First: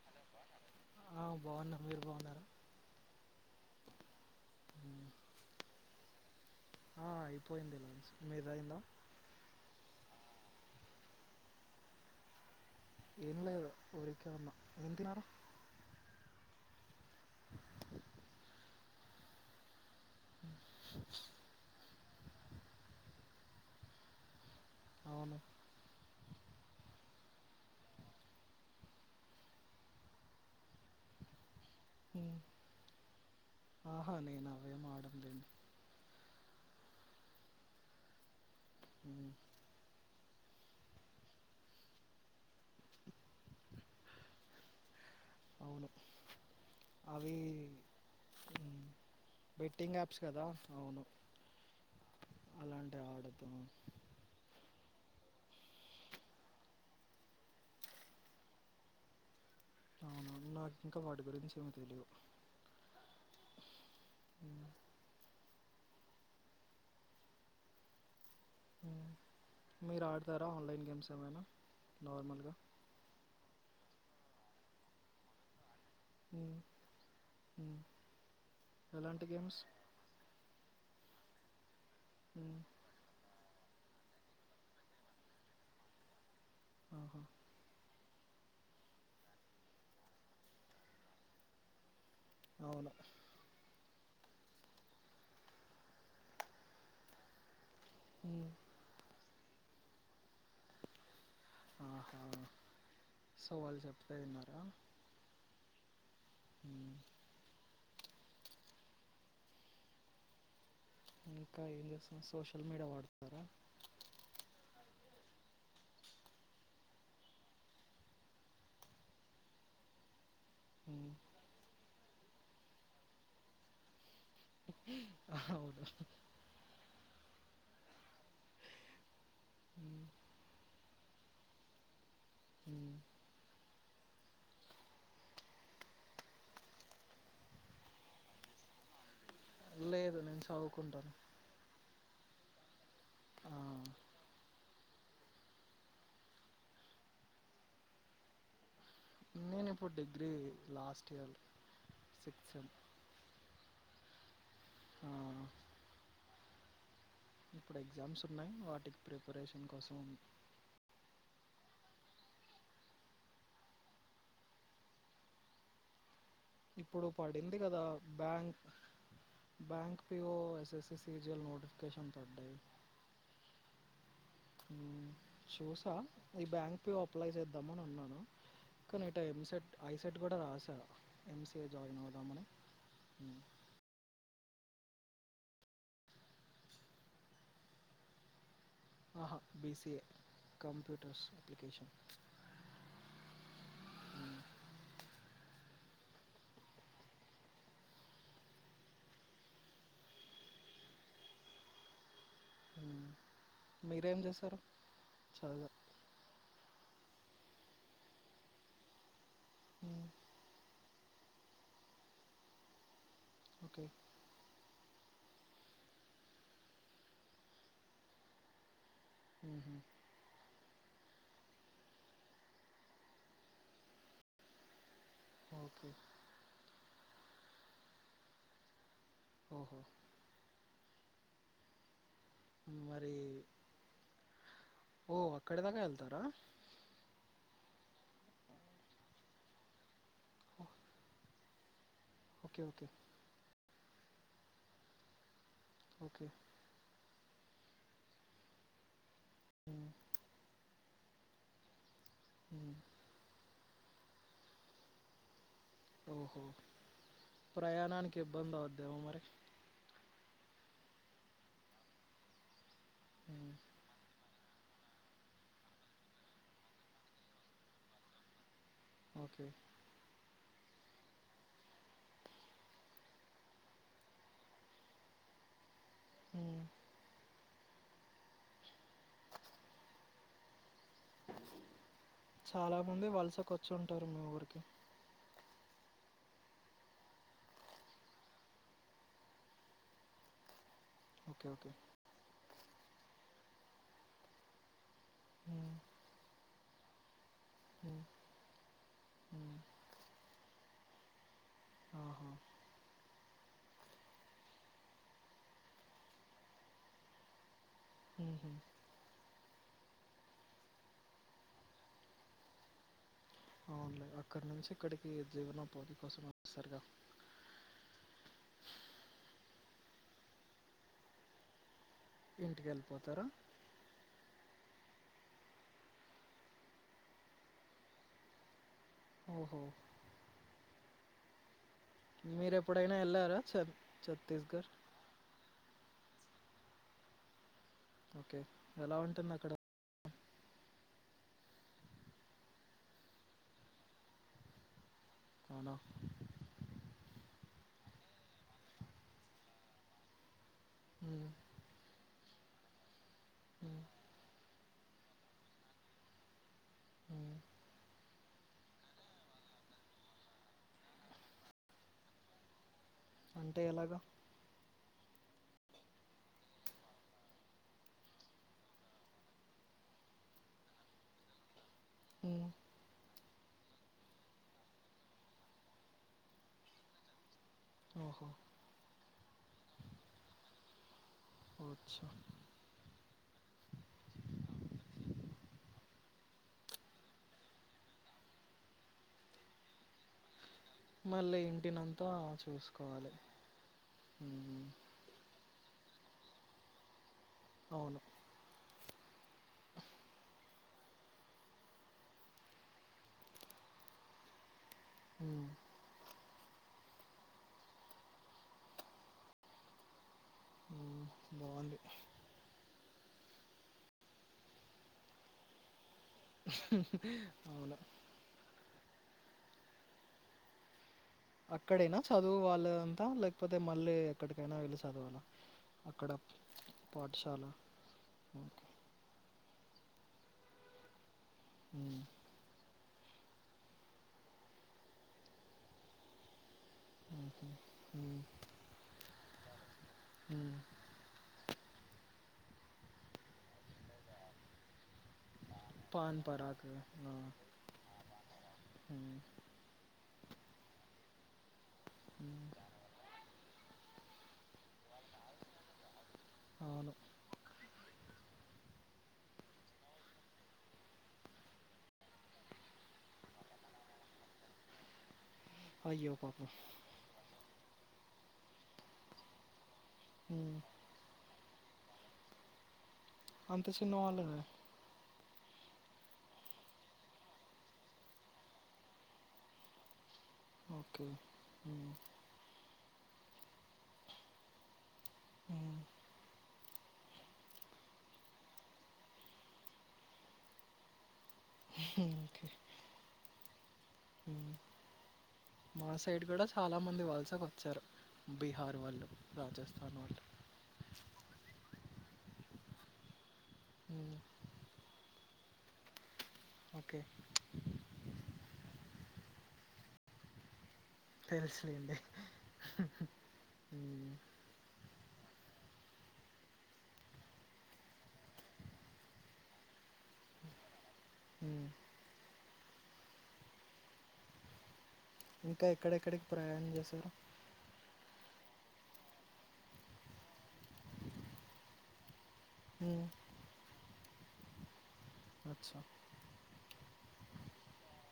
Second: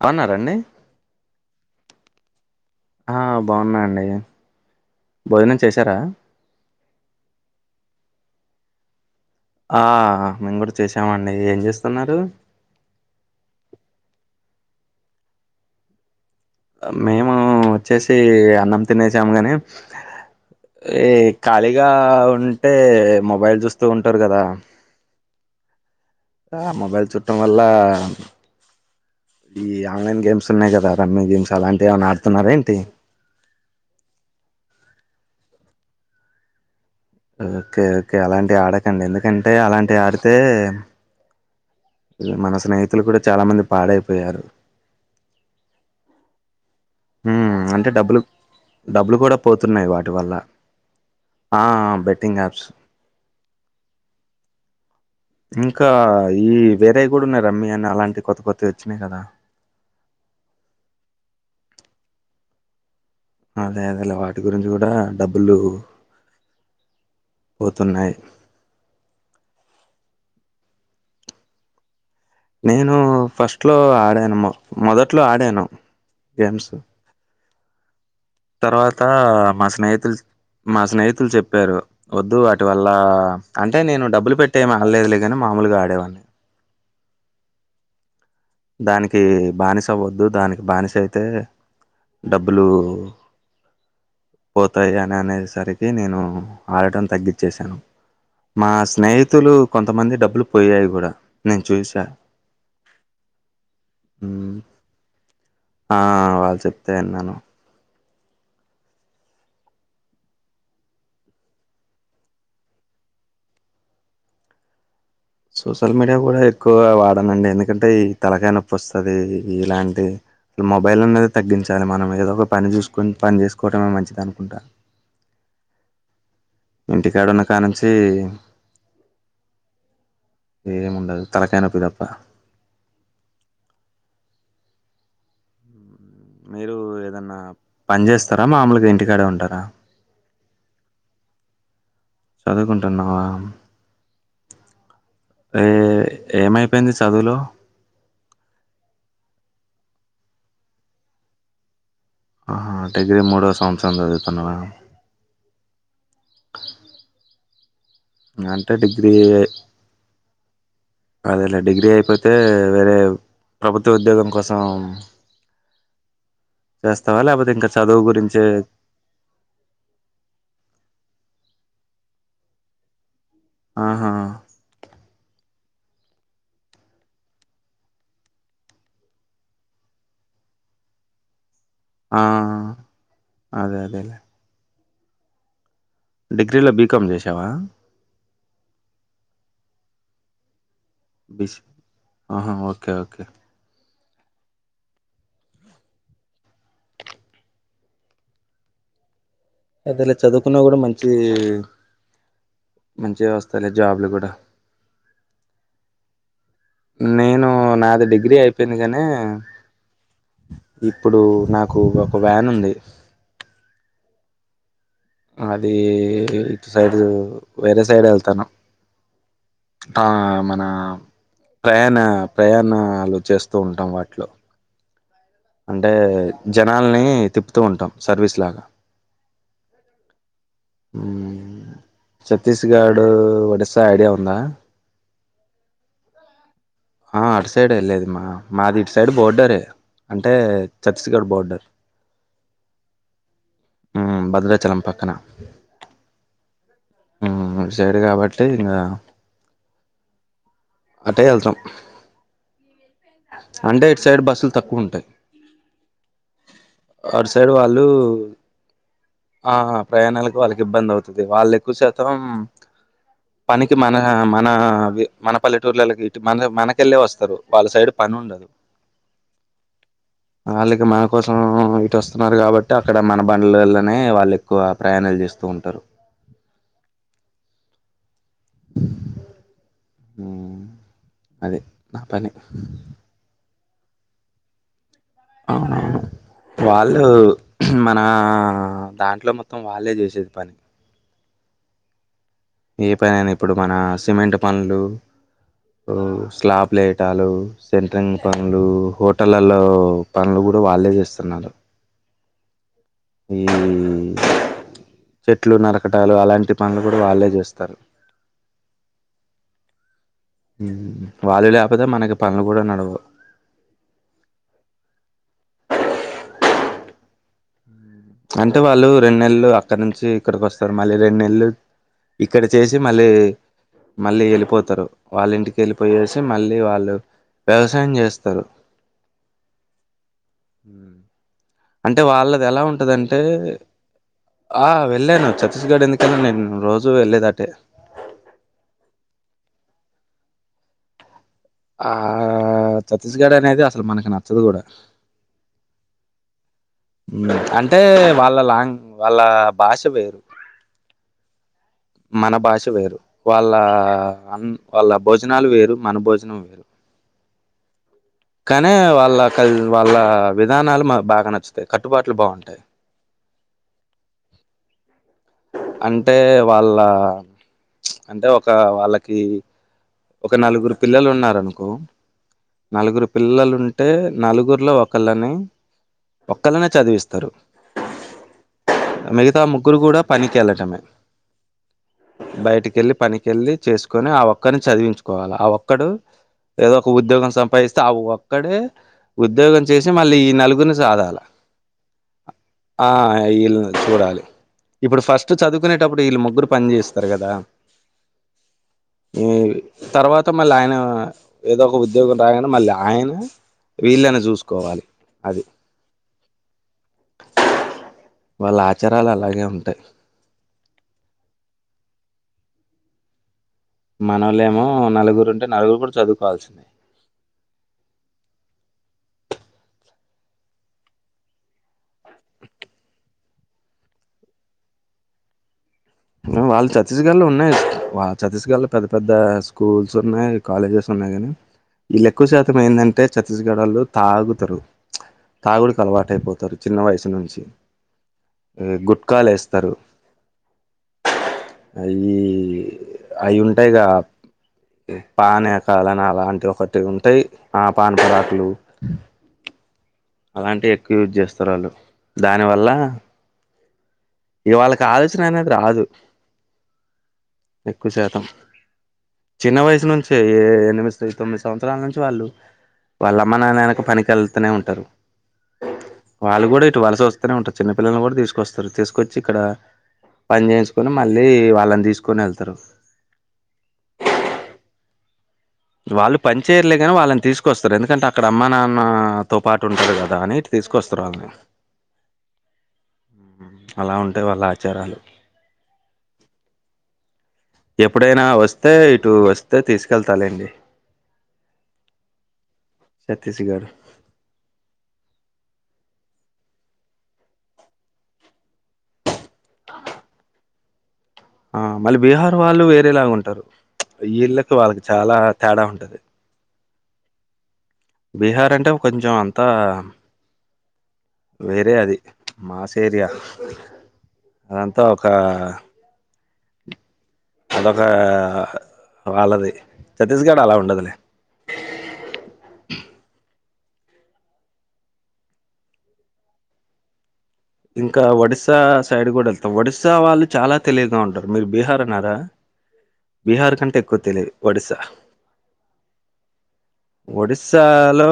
బవున్నారంండి ఆ బాగున్న మీరు బాగున్నారా ఆ బాగున్నా అండీ భోజనం చేశారా ఆ అయిపోయింది మీల్స్ మీది అయిందా ఆ మేము కూడా చేసామండి ఏం చేస్తున్నారు ఏం లేదు ఉరికే ఉన్న ఏం తిన్నారు మేమ వచ్చేసి అన్నం తినేసాము గాని ఈ ఖాళీగా ఉంటే మొబైల్ చూస్తూ ఉంటారు కదా అవును మొబైల్ చుట్టం వల్ల ఈ ఆన్లైన్ గేమ్స్ ఉన్నాయి కదా రన్నింగ్ గేమ్స్ అలాంటి ఏమైన ఉమ్. ఆడుతున్నార ఏంటి లేదండి ఓకే ఓకే అలాంటి ఆడకండి ఉమ్, ఎందుకంటే అలాంటి ఆడితే మన స్నేహితులు కూడా చాలా మంది పాడైపోయారు అవును అవి ఉమ్, అంటే డబ్బులు డబ్బులు కూడా పోతున్నాయి బెట్టింగ్ వాటి యాప్స్ వల్ల కదా అవును ఆ బెట్టింగ్ యాప్స్ పాస్ ఇంకా ఈ వేరే కూడా ఉన్నాయి రమ్మీ అని అలాంటి కొత్త కొత్తవి వచ్చినాయి కదా అవును నాకు ఇంకా వాటి గురించి ఏమో తెలివు అదే అదే వాటి గురించి కూడా డబ్బులు పోతున్నాయి ఊ మీరు ఆడతారా ఆన్లైన్ గేమ్స్ ఏమైనా నార్మల్గా నేను ఫస్ట్ లో ఆడాను మొదట్లో ఆడాను ఉమ్, గేమ్స్ ఉమ్. తర్వాత ఎలాంటి గేమ్స్ మా స్నేహితులు మా స్నేహితులు చెప్పారు వద్దు ఉమ్, వాటి వల్ల అంటే నేను డబ్బులు పెట్టే ఏమ్ ఆడలేదు కానీ మామూలుగా ఆడేవాడిని హహ దానికి బానిస అవ్వద్దు దానికి బానిస అయితే డబ్బులు అవును పోతాయి అని అనేసరికి నేను ఆడటం తగ్గించేసాను ఉమ్, మా స్నేహితులు కొంతమంది డబ్బులు పోయాయి కూడా నేను చూసా ఆహా సో వాళ్ళు చెప్తే మ్మ్ విన్నారా ఆ వాళ్ళు చెప్తే ఉమ్, విన్నాను ఇంకా ఏం చేస్తున్నారు సోషల్ మీడియా వాడుతున్నారా సోషల్ మీడియా కూడా ఎక్కువగా వాడనండి ఎందుకంటే ఈ తలకా నొప్పి వస్తది ఇలాంటి మొబైల్ ఉమ్, అనేది తగ్గించాలి మనమేదో ఒక పని చూసుకుని పని చేసుకోటమే మంచిది అనుకుంటా అవును ఇంటికాడున్న కానుంచి ఉమ్, ఏమి ఉండదు తలకానొప్పి తప్ప హు మీరు ఏదన్నా పని చేస్తారా మామూలుగా ఇంటికాడే ఉంటారా లేదు నేను చవుకుంటాను చదువుకుంటున్నావా ఏ ఏమైపోయింది చదువులో నేను ఇప్పుడు degree last year sixth sem ఆహా డిగ్రీ మూడో సంవత్సరం చదువుతున్నావా ఆ ఇప్పుడు ఎగ్జామ్స్ ఉన్నాయి అంటే వాటికి డిగ్రీ ప్రిపరేషన్ కోసం ఉన్న పోతే వేరే ప్రభుత్వ ఉద్యోగం కోసం ఇప్పుడు చేస్తావా లేకపోతే పడింది ఇంకా కదా చదువు గురించే bank bank PO S S C physical notification పడ్డాయి ఆహా ఉమ్, చూసా ఈ బ్యాంక్ లో అప్లై చేద్దాం అని ఉన్నాను కానీ ఇట ఎంసెట్ ఐసెట్ కూడా రాసారు ఎం సీ ఏ జాయిన్ ఆ అవుదామని ఉమ్. అదే అదేలే డిగ్రీలో బీకామ్ చేసావా ఆహా బీసిఏ బీసీ ఆహా ఓకే ఓకే అదిలా చదువుకున్న కూడా మంచి మంచి వస్తలే జాబ్లు మీరేం కూడా చేస్తారు చదువు నేను నాది డిగ్రీ అయిపోయింది కానీ అ ఇప్పుడు నాకు ఒక వ్యాన్ ఉంది ఓకే అది ఇటు సైడ్ వేరే సైడ్ వెళ్తాను మ్మ్హ. ఆ మన ప్రయాణ ప్రయాణాలు చేస్తూ ఉంటాం వాటిలో ఓకే అంటే జనాల్ని తిప్పుతూ ఉంటాం సర్వీస్ లాగా ఓహో మ్మ్ ఛత్తీస్గడు మరి ఒడిస్సా ఐడియా ఉంద ఓ అక్కడి దాకా వెళ్తారా ఆ అటు సైడే వెళ్ళేది మా మాది ఇటు సైడ్ బోర్డరే అంటే ఛత్తీస్గఢ బోర్డర్ ఓకే ఓకే మ్మ్ భద్రాచలం పక్కన ఓకే మ్మ్ ఇటు సైడ్ కాబట్టి ఇంగ హ్మ్ అటే వెళ్తాం హ్మ్ అంటే ఇటు సైడ్ బస్సులు తక్కువ ఉంటాయి ఓహో అటు సైడ్ వాళ్ళు ప్రయాణానికి ఇబ్బంది అవుద్దేమో మరి ఆ ప్రయాణాలకు వాళ్ళ ఇబ్బంది అవుతది వాళ్ళు ఎక్కువ శాతం మ్మ్. పనికి మన మన మన మన పల్లెటూర్లకి ఇ మన మనకెళ్ళి వస్తారు వాళ్ళ సైడ్ పని ఉండదు ఓకే వాళ్ళకి మన కోసం ఇటోస్తున్నారు కాబట్టి అక్కడ మన బండ్లల్లనే వాళ్ళు ఎక్కువ ప్రయాణాలు చే ఇస్తూ ఉంటారు మ్మ్ మ్మ్ అది నా పని చుంటారు మా ఊరికి అవునవును వాళ్ళు మన దాంట్లో మొత్తం వాళ్ళే చేసేది పని ఓకే ఓకే ఏ పనైనా ఇప్పుడు మన సిమెంట్ పనులు మ్మ్. స్లాబ్ ప్లేయటాలు మ్మ్. సెంటరింగ్ పనులు మ్మ్. హోటలళ్లో పనులు కూడా వాళ్ళే చేస్తున్నారు ఆహా ఈ చెట్లు నరకటాలు అలాంటి పనులు కూడా వాళ్ళే చేస్తారు మ్మ్ హ్మ్ వాళ్ళు లేకపోతే మనకి పనులు కూడా నడవవు అవును అక్కడి నుంచి ఇక్కడికి జీవనోపాధి కోసం వచ్చారు అంటే వాళ్ళు రెండు నెల్లు అక్కడ నుంచి ఇక్కడికి వస్తారు మళ్ళీ రెండు నెల్లు ఇక్కడ ఇంటికి చేసి మళ్ళీ వెళ్ళిపోతారా మళ్ళీ వెళ్ళిపోతారు వాళ్ళ ఇంటికి వెళ్ళిపోయేసి మళ్ళీ వాళ్ళు వ్యవసాయం చేస్తారు ఓహో అంటే వాళ్ళది మీరు ఎలా ఎప్పుడైనా ఉంటదంటే వెళ్ళారా చ ఛత్తీస్గఢ్ ఆ వెళ్ళాను ఛత్తీస్గఢ్ ఎందుకు అయితే నేను రోజు వెళ్లేది అటే ఓకే ఎలా ఉంటుంది అక్కడ ఆ ఛత్తీస్గఢ్ అనేది అసలు మనకి నచ్చదు కూడా హాలో అంటే వాళ్ళ లాంగ్ వాళ్ళ భాష వేరు అమ్ మన భాష వేరు వాళ్ళ అన్ వాళ్ళ భోజనాలు వేరు మన భోజనం వేరు మ్మ్. కానీ వాళ్ళ వాళ్ళ విధానాలు మనకు బాగా నచ్చుతాయి కట్టుబాట్లు బాగుంటాయి అంటే ఎలాగా అంటే వాళ్ళ అంటే ఒక వాళ్ళకి ఒక నలుగురు పిల్లలు ఉన్నారు ఆనుకో మ్మ్. నలుగురు పిల్లలుంటే నలుగురిలో ఒకళ్ళని ఒకళ్ళనే చదివిస్తారు ఓహో మిగతా ముగ్గురు కూడా పనికి వెళ్ళటమే అచ్చా బయటికి వెళ్ళి పనికెళ్ళి చేసుకొని ఆ ఒక్కరిని చదివించుకోవాలి ఆ ఒక్కడు ఏదో ఒక ఉద్యోగం సంపాదిస్తే అ ఒక్కడే ఉద్యోగం చేసి మళ్ళీ ఈ నలుగురి ని మళ్ళీ ఇంటినంత ఆ ఇళ్లు చూడాలి మ్మ్. ఇప్పుడు ఫస్ట్ చదువుకునే టప్పుడు వీళ్ళ ముగ్గురు పని చేస్తారు కదా అవును ఈ తర్వాత మళ్ళీ ఆయన ఏదో ఒక ఉద్యోగం రాగానే మళ్ళీ ఆయన వీళ్ళని చూసుకోవాలి అది మ్మ్, వాళ్ళ ఆచారాలు అలాగే ఉంటాయి బావుంది మనోళ్ళు ఏమో నలుగురు ఉంటే నలుగురు కూడా చదువుకోవాల్సిందే అవును అక్కడైనా చదువు వాళ్ళ అంతా లేకపోతే మళ్ళీ ఎక్కడికైనా వెళ్ళి చదవాలా అక్కడ ఉమ్ వాళ్ళు ఛత్తీస్గఢ్ లో పాఠశాల ఉన్నాయి అండి వాళ్ళ ఛత్తీస్గఢ్ ఓకే లో పెద్ద పెద్ద స్కూల్స్ ఉన్నాయి కాలేజెస్ ఉన్నాయి కాగానీ మ్మ్, వీళ్ళ ఎక్కువ శాతం ఏందంటే అంటే ఛత్తీస్గడ్ వాళ్ళు తాగుతారు తాగుడికి అలవాటైపోతారు చిన్న వయసు మ్మ్, నుంచి మ్మ్, ఇక గుట్కాలు వేస్తారు హమ్ అయి అవి ఉంటాయిగా పానే కాలన పాన్ అలాంటివి పరాగ్ ఒకటి ఆ, ఉంటాయి ఆ పాన్ పరాకులు మ్మ్, అలాంటివి ఎక్కువ యూజ్ చేస్తారు వాళ్ళు మ్మ్. దానివల్ల ఇక వాళ్ళకి ఆలోచన అనేది రాదు అవును ఎక్కువ శాతం చిన్న వయసు నుంచే ఏ ఎనిమిది తొమ్మిది సంవత్సరాల నుంచి వాళ్ళు వాళ్ళ అమ్మ నాయన వెనక పనికి వెళ్తూనే ఉంటారు అయ్యో వాళ్ళు పాపం కూడా ఇటు వలస వస్తూనే ఉంటారు చిన్నపిల్లల్ని కూడా తీసుకొస్తారు తీసుకొచ్చి ఇక్కడ పని మ్మ్, చేసుకొని మళ్ళీ వాళ్ళని తీసుకొని వెళ్తారు అంత చిన్న వాళ్ళని వాళ్ళు పని చేయర్లే కానీ వాళ్ళని తీసుకొస్తారు ఎందుకంటే అక్కడ అమ్మ నాన్న తో పాటు ఉంటడు కదా దాన్ని ఇటు తీసుకొస్తారు ఓకే వాళ్ళని ఉమ్, ఉమ్ అలా ఉంటాయి వాళ్ళ ఆచారాలు అ ఎప్పుడైనా వస్తే ఇటు వస్తే తీసుకెళ్తాలండి ఇక తెసి గారు మా సైడ్ కూడా చాలా మంది వలసకు వచ్చారు బిహార్ వాళ్ళ రాజస్థా వాళ్ళ ఆ మళ్ళీ బీహార్ వాళ్ళు వేరేలాగా ఉంటారు ఈ ఉమ్, ఇళ్ళకి వాళ్ళకి చాలా తేడా ఉంటుంది ఓకే బీహార్ అంటే కొంచెం అంతా వేరే అది తెలుసులేండి మాస్ ఏరియా ఉమ్, అదంతా స అదొక వాళ్ళది ఛత్తీస్గఅలా ఉండదులే హ ఇంకా ఎక్కడెక్కడికి ప్రయాణం చేశారు ఇంకా ఒడిస్శా సైడ్ కూడా వెళ్తాం ఒడిస్శా వాళ్ళు చాలా తెలియదు ఉంటారు మీరు బీహార్ అన్నారా ఉమ్, బీహార్ కంటే ఎక్కువ తెలియదు ఒడిస్శా అచ్చా ఒడిశాలో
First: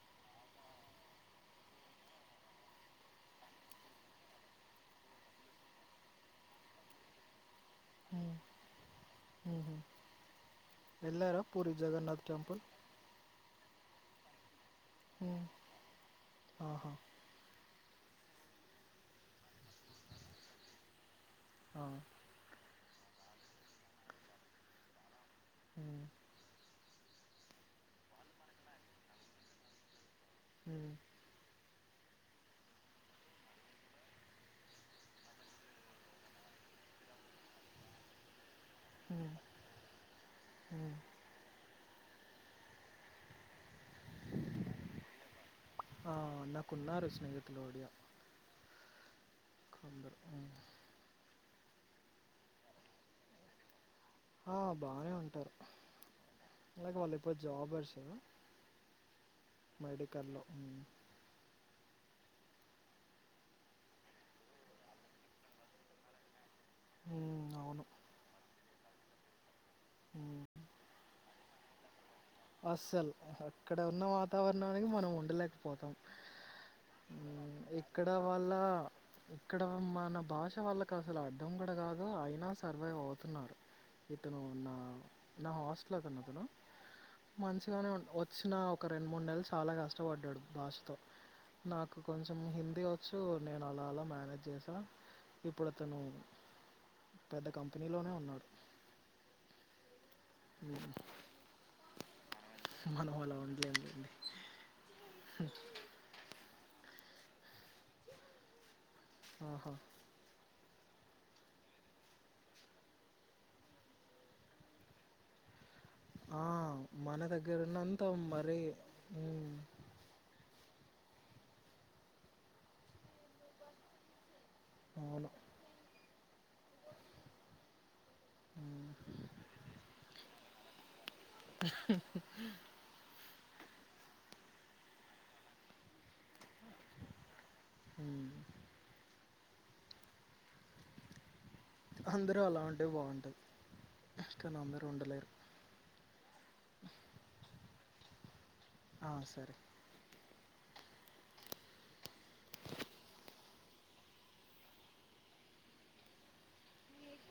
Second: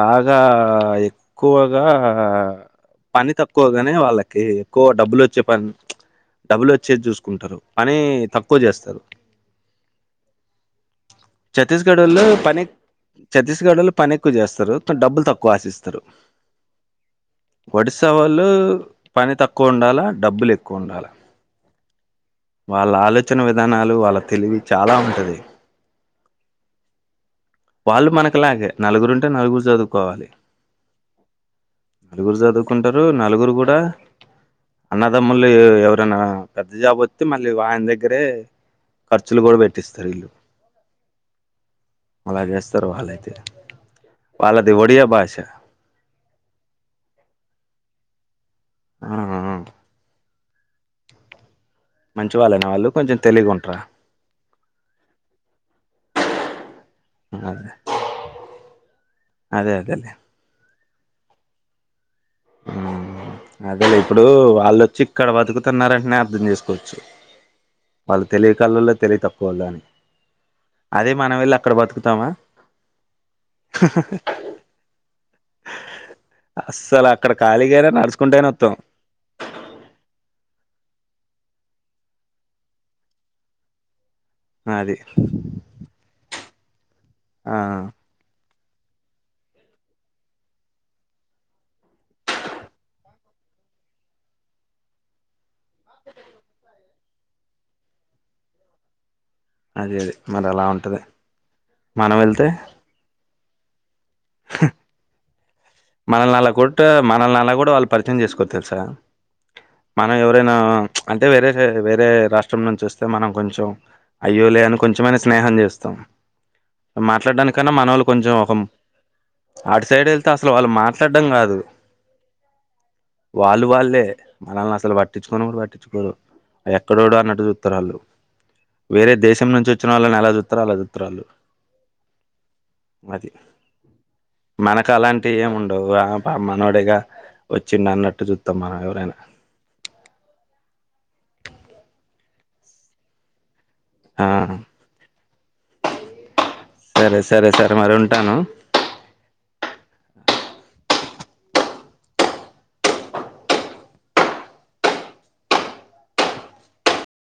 బాగా ఎక్కువగా పని తక్కోవగానే వాళ్ళకి ఎక్కువ డబ్బులు వచ్చే పని డబ్బులు వచ్చేది చూసుకుంటారు పని ఉమ్, తక్కువ చేస్తారు ఉమ్హు. వెళ్ళారా పూరి ఛత్తీస్గఢ్ జగన్నాథ్ లో టెంపుల్ పనిత్తీస్ గడలు పని ఎక్కువ చేస్తారు డబ్బులు ఉమ్, తక్కువ ఆశిస్తారు ఆహా ఒ వసే వాళ్ళు పని తక్కువ ఉండాలా డబ్బులు ఎక్కువ ఉండాలా ఆ వాళ్ళ ఆలోచన విధానాలు వాళ్ళ తెలివి చాలా ఉంటుది హ వాళ్ళు మనకులాగే నలుగురు ఉంటే నలుగురు చదువుకోవాలి ఉమ్, నలుగురు చదువుకుంటారు నలుగురు కూడా అన్నదమ్ముళ్ళ ఎవరైనా పెద్ద జాబు వస్తి మళ్ళీ ఆయన దగ్గరే ఉమ్, ఖర్చులు కూడా పెట్టిస్తారు ఇల్లు ఉమ్. మలా గెస్తస్తర వాాలతే వాాలది వడియా బష ఆ, నాకున్నారు స్నేహితులు ఆ కొబ మంచి వాళ్ళైన వాళ్ళు కొంచెం తెలిగి ఉంటరా ఆ బానే ఉంటారు అలాగ వాళ్ళు ఇపోతే అదే జాబర్స్ ఏద అదే అదేలే మెడికల్లో అదేలే ఇప్పుడు వాళ్ళుొచ్చి ఇక్కడ బతుకుతున్నారంటే నేను అర్థం చేసుకును మ్మ్ అవును వాళ్ళు తెలియ కళ్ళల్లో తెలియ తక్కువ వాళ్ళు అని అదే మన వెళ్ళి అక్కడ బతుకుతామా అస్సలు అక్కడ ఉన్న వాతావరణానికి మనం ఉండలేక పోతాం అస్సలు అక్కడ ఖాళీగానే ఇక్కడ నడుచుకుంటేనే వాళ్ళ వత్తాం ఇక్కడ మనం భాష వాళ్ళకి అసలు అడ్డంం కూడా కాదు అయినా సర్వైవ్ అవుతున్నారు ఇతను నా అది నా హాస్టల్ అతను అతను ఆ మంచిగానే వచ్చిన ఒక రెండు మూడు నెలలు చాలా కష్టపడ్డాడు భాషతో నాకు కొంచెం హిందీ వచ్చు నేను అలా అలా మేనేజ్ చేసాను ఇప్పుడు అతను పెద్ద కంపెనీలోనే ఉన్నాడు అది అది మరి అలా మ్మ్. ఉంటుంది మనం వెళ్తే మనం అలా ఉండలేం లేండి మనల్ని అలా కొ మనల్ని అలా కూడా వాళ్ళు పరిచయం చేసుకోతారు సార్ ఆహా మనవ ఎవరేనా అంటే వేరే వేరే రాష్ట్రం నుంచి వస్తే మనం కొంచెం అయ్యోలే అని కొంచెమైన స్నేహం చేస్తం ఆ మన దగ్గర ఉన్నంత మరి ఆటు సైడ్ వెళ్తే అసలు వాళ్ళు మాట్లాడ్డం కాదు వాళ్ళు వాళ్ళే మనల్ని అసలు అవును పట్టించుకోను కూడ పట్టించుకోరు ఎక్కడోడొ అన్నట్టు చుత్తరాళ్ళ వేరే దేశం నుంచి వచ్చిన వాళ్ళని ఎలా చుత్తరొ అలా చుత్తరుఆళ్ళు అది మనకు అలాంటి ఏమి ఉండవు మనోడేగా వచ్చిం అన్నట్టు హ్మ్ చూత్తం మనం ఎవరైనా అందరూ అలా ఉంటే బావుంటది ఆ కానీ అందరూ ఉండలేరు సరే సరే సరే మరి ఉంటాను ఆ సరే